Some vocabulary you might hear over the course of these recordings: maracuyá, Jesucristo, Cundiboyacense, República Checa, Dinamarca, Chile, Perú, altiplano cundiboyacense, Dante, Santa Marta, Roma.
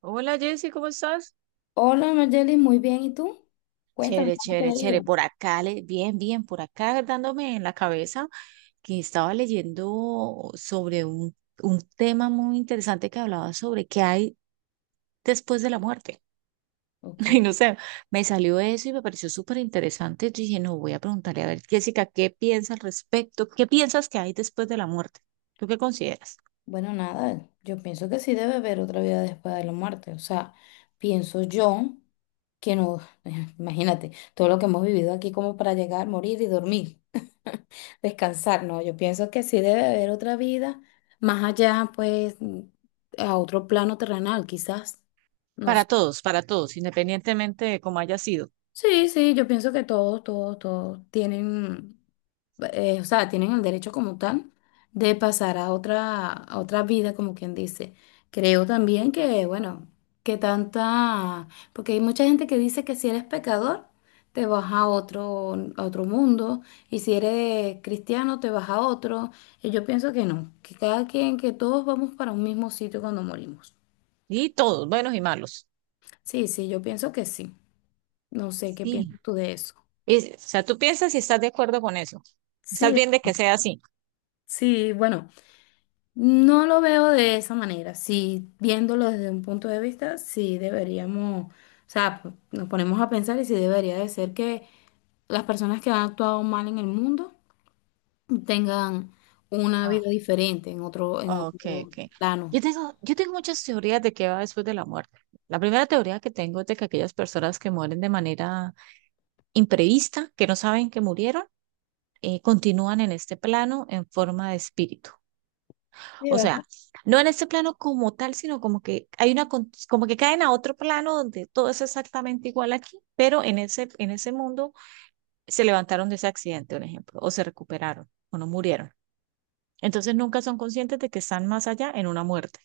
Hola Jessy, ¿cómo estás? Hola, Margelis, muy bien. ¿Y tú? Cuéntame, Chévere, ¿cómo te chévere, ha chévere. ido? Por acá, bien, bien, por acá dándome en la cabeza que estaba leyendo sobre un tema muy interesante que hablaba sobre qué hay después de la muerte. Y Ok, no sé, me salió eso y me pareció súper interesante. Yo dije, no, voy a preguntarle a ver, Jessica, ¿qué piensa al respecto? ¿Qué piensas que hay después de la muerte? ¿Tú qué consideras? bueno, nada, yo pienso que sí debe haber otra vida después de la muerte. O sea, pienso yo que no, imagínate, todo lo que hemos vivido aquí como para llegar, morir y dormir, descansar, no, yo pienso que sí debe haber otra vida más allá, pues, a otro plano terrenal, quizás. No sé. Para todos, independientemente de cómo haya sido. Sí, sí, yo pienso que todos tienen, o sea, tienen el derecho como tal de pasar a otra vida, como quien dice. Creo también que, bueno, que tanta, porque hay mucha gente que dice que si eres pecador, te vas a otro mundo, y si eres cristiano, te vas a otro. Y yo pienso que no, que cada quien, que todos vamos para un mismo sitio cuando morimos. Y todos, buenos y malos. Sí, sí, yo pienso que sí. No sé qué Sí. piensas tú de eso. Y, o sea, tú piensas si estás de acuerdo con eso. Estás Sí. bien de que sea así. Sí, bueno, no lo veo de esa manera. Sí, viéndolo desde un punto de vista, sí deberíamos, o sea, nos ponemos a pensar y sí debería de ser que las personas que han actuado mal en el mundo tengan una Ah, vida diferente en ok, otro ok. plano. Yo tengo muchas teorías de qué va después de la muerte. La primera teoría que tengo es de que aquellas personas que mueren de manera imprevista, que no saben que murieron, continúan en este plano en forma de espíritu. Sí, O ¿verdad? sea, no en este plano como tal, sino como que hay una, como que caen a otro plano donde todo es exactamente igual aquí, pero en ese mundo se levantaron de ese accidente, un ejemplo, o se recuperaron, o no murieron. Entonces nunca son conscientes de que están más allá en una muerte.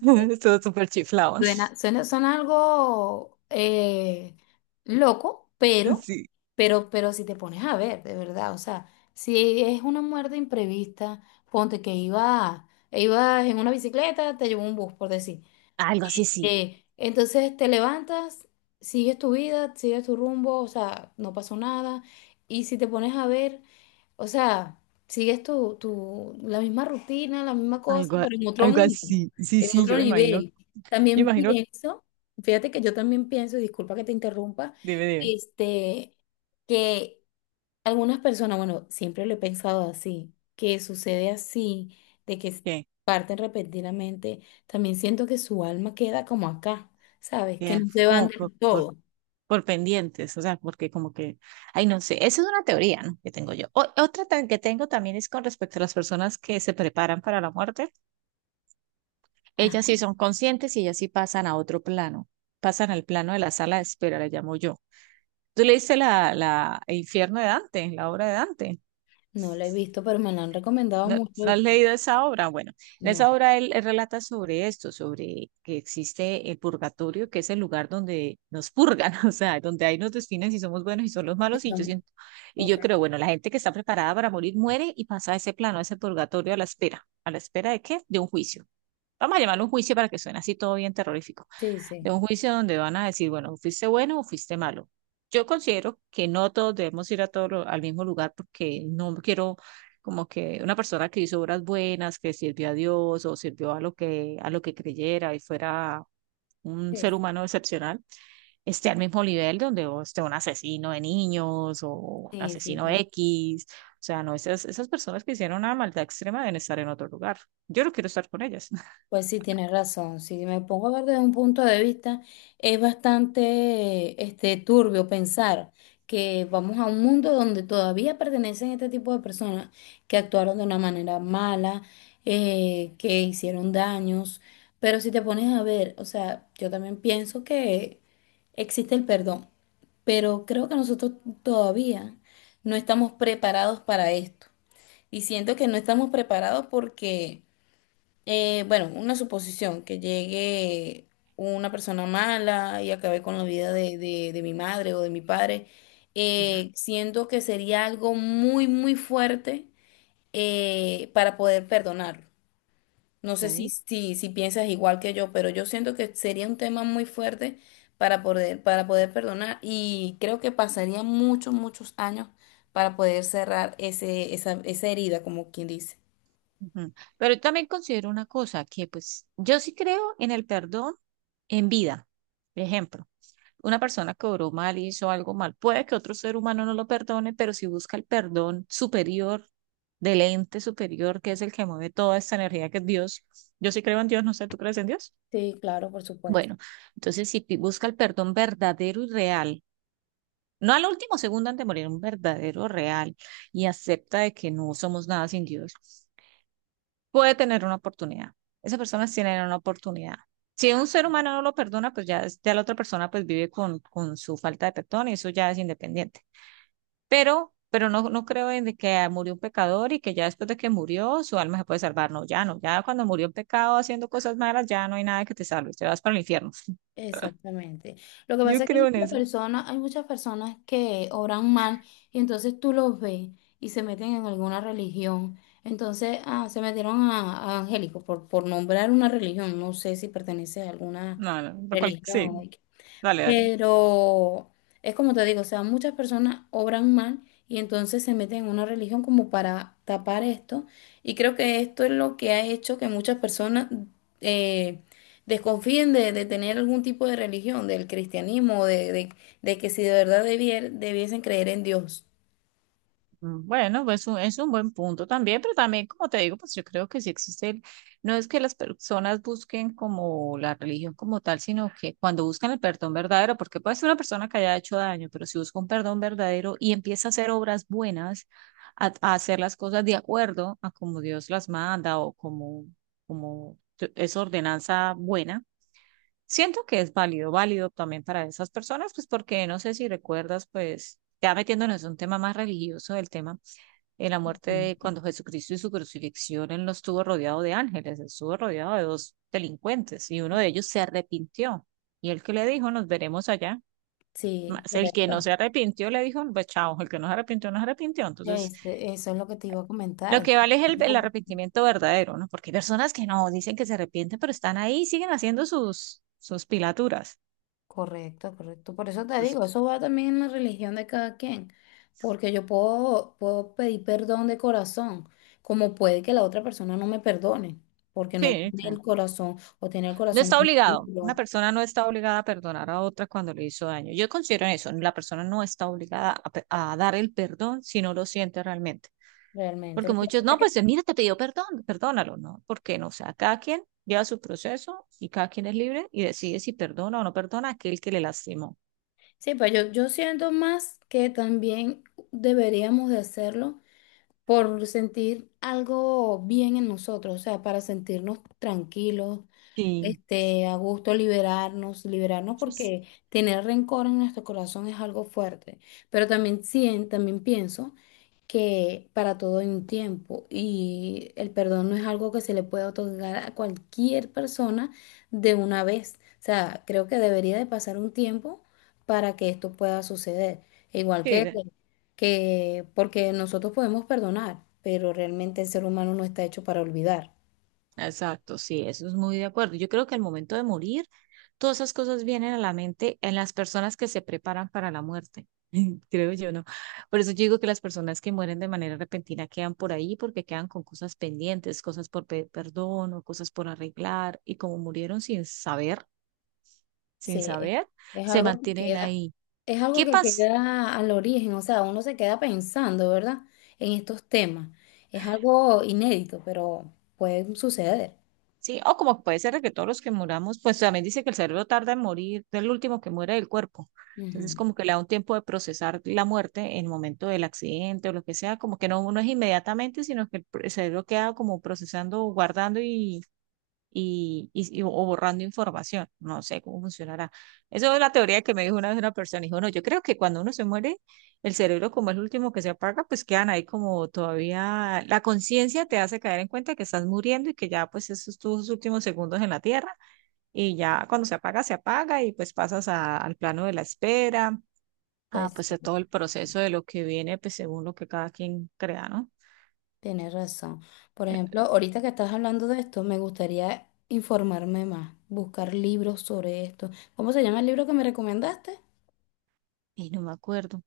Todo súper chiflado. Suena algo loco, pero, Sí, pero si te pones a ver, de verdad, o sea, si es una muerte imprevista, ponte que ibas en una bicicleta, te llevó un bus, por decir. algo así, sí. Entonces te levantas, sigues tu vida, sigues tu rumbo, o sea, no pasó nada. Y si te pones a ver, o sea, sigues la misma rutina, la misma cosa, Algo, a- pero en otro Algo mundo, así. Sí, en sí, otro yo me imagino, nivel. yo También imagino, pienso, fíjate que yo también pienso, y disculpa que te interrumpa, debe, debe, este, que algunas personas, bueno, siempre lo he pensado así, que sucede así, de que que, parten repentinamente, también siento que su alma queda como acá, ¿sabes? Que que no se van como del todo. por pendientes, o sea, porque como que, ay, no sé, esa es una teoría, ¿no? que tengo yo. Otra que tengo también es con respecto a las personas que se preparan para la muerte. Ah, Ellas sí son conscientes y ellas sí pasan a otro plano, pasan al plano de la sala de espera, le llamo yo. ¿Tú leíste El infierno de Dante, la obra de Dante? no lo he visto, pero me lo han recomendado ¿No, mucho no has y leído esa obra? Bueno, en no. esa obra él relata sobre esto, sobre que existe el purgatorio, que es el lugar donde nos purgan, o sea, donde ahí nos definen si somos buenos y son los Sí, malos. Y yo son. siento, y yo creo, bueno, la gente que está preparada para morir muere y pasa a ese plano, a ese purgatorio a la espera. ¿A la espera de qué? De un juicio. Vamos a llamarlo un juicio para que suene así todo bien terrorífico, Sí, de sí, un juicio donde van a decir, bueno, fuiste bueno o fuiste malo. Yo considero que no todos debemos ir a al mismo lugar porque no quiero como que una persona que hizo obras buenas, que sirvió a Dios o sirvió a lo que creyera y fuera un sí. ser humano excepcional, esté al mismo nivel donde o esté un asesino de niños o un Sí, sí, asesino X. O sea, no, esas, esas personas que hicieron una maldad extrema deben estar en otro lugar. Yo no quiero estar con ellas. pues sí, tienes razón. Si me pongo a ver desde un punto de vista, es bastante turbio pensar que vamos a un mundo donde todavía pertenecen este tipo de personas que actuaron de una manera mala, que hicieron daños. Pero si te pones a ver, o sea, yo también pienso que existe el perdón, pero creo que nosotros todavía no estamos preparados para esto. Y siento que no estamos preparados porque, bueno, una suposición, que llegue una persona mala y acabe con la vida de mi madre o de mi padre, Ujú. Siento que sería algo muy, muy fuerte para poder perdonarlo. No sé Ok. Si piensas igual que yo, pero yo siento que sería un tema muy fuerte para para poder perdonar y creo que pasaría muchos, muchos años para poder cerrar esa herida, como quien dice. Ujú. Pero yo también considero una cosa, que pues yo sí creo en el perdón en vida. Por ejemplo, una persona que obró mal, hizo algo mal, puede que otro ser humano no lo perdone, pero si busca el perdón superior del ente superior, que es el que mueve toda esta energía, que es Dios. Yo sí creo en Dios, no sé, ¿tú crees en Dios? Sí, claro, por supuesto. Bueno, entonces si busca el perdón verdadero y real, no al último segundo antes de morir, un verdadero real, y acepta de que no somos nada sin Dios. Puede tener una oportunidad. Esas personas tienen una oportunidad. Si un ser humano no lo perdona, pues ya, ya la otra persona pues vive con su falta de perdón y eso ya es independiente. Pero no, no creo en de que murió un pecador y que ya después de que murió su alma se puede salvar. No, ya no. Ya cuando murió en pecado haciendo cosas malas, ya no hay nada que te salve. Te vas para el infierno. Exactamente. Lo que Yo pasa es que creo en eso. Hay muchas personas que oran mal y entonces tú los ves y se meten en alguna religión. Entonces, ah, se metieron a angélicos por nombrar una religión. No sé si pertenece a alguna No, no, sí, religión. dale, dale. Pero es como te digo, o sea, muchas personas obran mal y entonces se meten en una religión como para tapar esto. Y creo que esto es lo que ha hecho que muchas personas eh, desconfíen de tener algún tipo de religión, del cristianismo, de que si de verdad debiesen creer en Dios. Mm, bueno, pues es un buen punto también, pero también, como te digo, pues yo creo que sí existe no es que las personas busquen como la religión como tal, sino que cuando buscan el perdón verdadero, porque puede ser una persona que haya hecho daño, pero si busca un perdón verdadero y empieza a hacer obras buenas, a hacer las cosas de acuerdo a como Dios las manda o como, como es ordenanza buena, siento que es válido, válido también para esas personas, pues porque no sé si recuerdas, pues ya metiéndonos en un tema más religioso, el tema en la muerte Ujú. de cuando Jesucristo y su crucifixión, él no estuvo rodeado de ángeles, él estuvo rodeado de dos delincuentes y uno de ellos se arrepintió. Y el que le dijo, nos veremos allá. Sí. Más el que no Correcto. se arrepintió le dijo, pues chao, el que no se arrepintió, no se arrepintió. Entonces, Este, eso es lo que te iba a lo comentar. que vale es el arrepentimiento verdadero, ¿no? Porque hay personas que no dicen que se arrepienten, pero están ahí, siguen haciendo sus pilaturas. Correcto, correcto. Por eso te Entonces, digo, eso va también en la religión de cada quien, porque yo puedo pedir perdón de corazón, como puede que la otra persona no me perdone, porque no sí, tiene el sí. corazón o tiene el No corazón está muy obligado. Una duro persona no está obligada a perdonar a otra cuando le hizo daño. Yo considero en eso. La persona no está obligada a, a dar el perdón si no lo siente realmente. realmente. Porque Lo que pasa muchos, es no, que pues mira, te pidió perdón, perdónalo, ¿no? Porque no, o sea, cada quien lleva su proceso y cada quien es libre y decide si perdona o no perdona a aquel que le lastimó. sí, pues yo siento más que también deberíamos de hacerlo por sentir algo bien en nosotros, o sea, para sentirnos tranquilos, Sí. A gusto liberarnos, liberarnos Pues, porque tener rencor en nuestro corazón es algo fuerte. Pero también también pienso que para todo hay un tiempo y el perdón no es algo que se le puede otorgar a cualquier persona de una vez. O sea, creo que debería de pasar un tiempo para que esto pueda suceder. Igual sí, que, que porque nosotros podemos perdonar, pero realmente el ser humano no está hecho para olvidar. exacto, sí, eso es muy de acuerdo. Yo creo que al momento de morir, todas esas cosas vienen a la mente en las personas que se preparan para la muerte, creo yo, ¿no? Por eso yo digo que las personas que mueren de manera repentina quedan por ahí porque quedan con cosas pendientes, cosas por perdón o cosas por arreglar, y como murieron sin saber, Sí, sin saber, es se algo que mantienen queda, ahí. es algo ¿Qué que pasó? queda al origen, o sea, uno se queda pensando, ¿verdad? En estos temas. Es algo inédito, pero puede suceder. Sí, o como puede ser de que todos los que muramos, pues también dice que el cerebro tarda en morir, es el último que muere del cuerpo. Entonces, Ujú. como que le da un tiempo de procesar la muerte en el momento del accidente o lo que sea, como que no, no es inmediatamente, sino que el cerebro queda como procesando, guardando y o borrando información. No sé cómo funcionará. Eso es la teoría que me dijo una vez una persona. Dijo, no, yo creo que cuando uno se muere, el cerebro como es el último que se apaga, pues quedan ahí como todavía, la conciencia te hace caer en cuenta que estás muriendo y que ya pues esos tus últimos segundos en la tierra, y ya cuando se apaga y pues pasas al plano de la espera. Ah, Pues pues sí, a todo el proceso de lo que viene, pues según lo que cada quien crea, ¿no? tienes razón. Por ejemplo, Eh, ahorita que estás hablando de esto, me gustaría informarme más, buscar libros sobre esto. ¿Cómo se llama el libro que me recomendaste? Y no me acuerdo.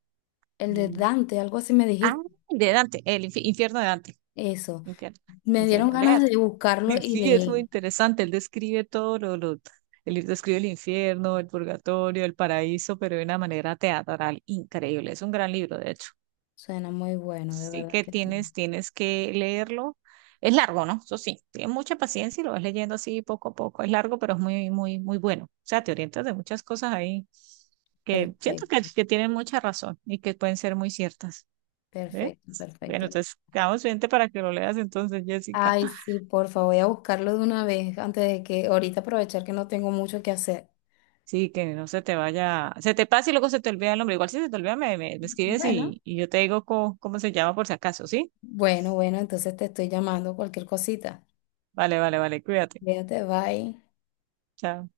El de Mm. Dante, algo así me Ah, dijiste. de Dante, el infierno de Dante. Eso. Infierno, Me dieron infierno, ganas léate. de buscarlo Y y sí, es leer. muy interesante. Él describe todo él describe el infierno, el purgatorio, el paraíso, pero de una manera teatral increíble. Es un gran libro, de hecho. Suena muy bueno, de Sí verdad que que sí. tienes, tienes que leerlo. Es largo, ¿no? Eso sí, tienes mucha paciencia y lo vas leyendo así poco a poco. Es largo, pero es muy, muy, muy bueno. O sea, te orientas de muchas cosas ahí que siento Perfecto. que tienen mucha razón y que pueden ser muy ciertas. ¿Ves? Perfecto, Bueno, perfecto. entonces quedamos pendiente para que lo leas entonces, Jessica. Ay, sí, porfa, voy a buscarlo de una vez antes de que ahorita aprovechar que no tengo mucho que hacer. Sí, que no se te vaya, se te pase y luego se te olvida el nombre. Igual si se te olvida, me escribes Bueno, y yo te digo cómo se llama por si acaso, ¿sí? bueno, bueno, entonces te estoy llamando cualquier cosita. Vale, vale, vale, cuídate. Fíjate, bye. Chao.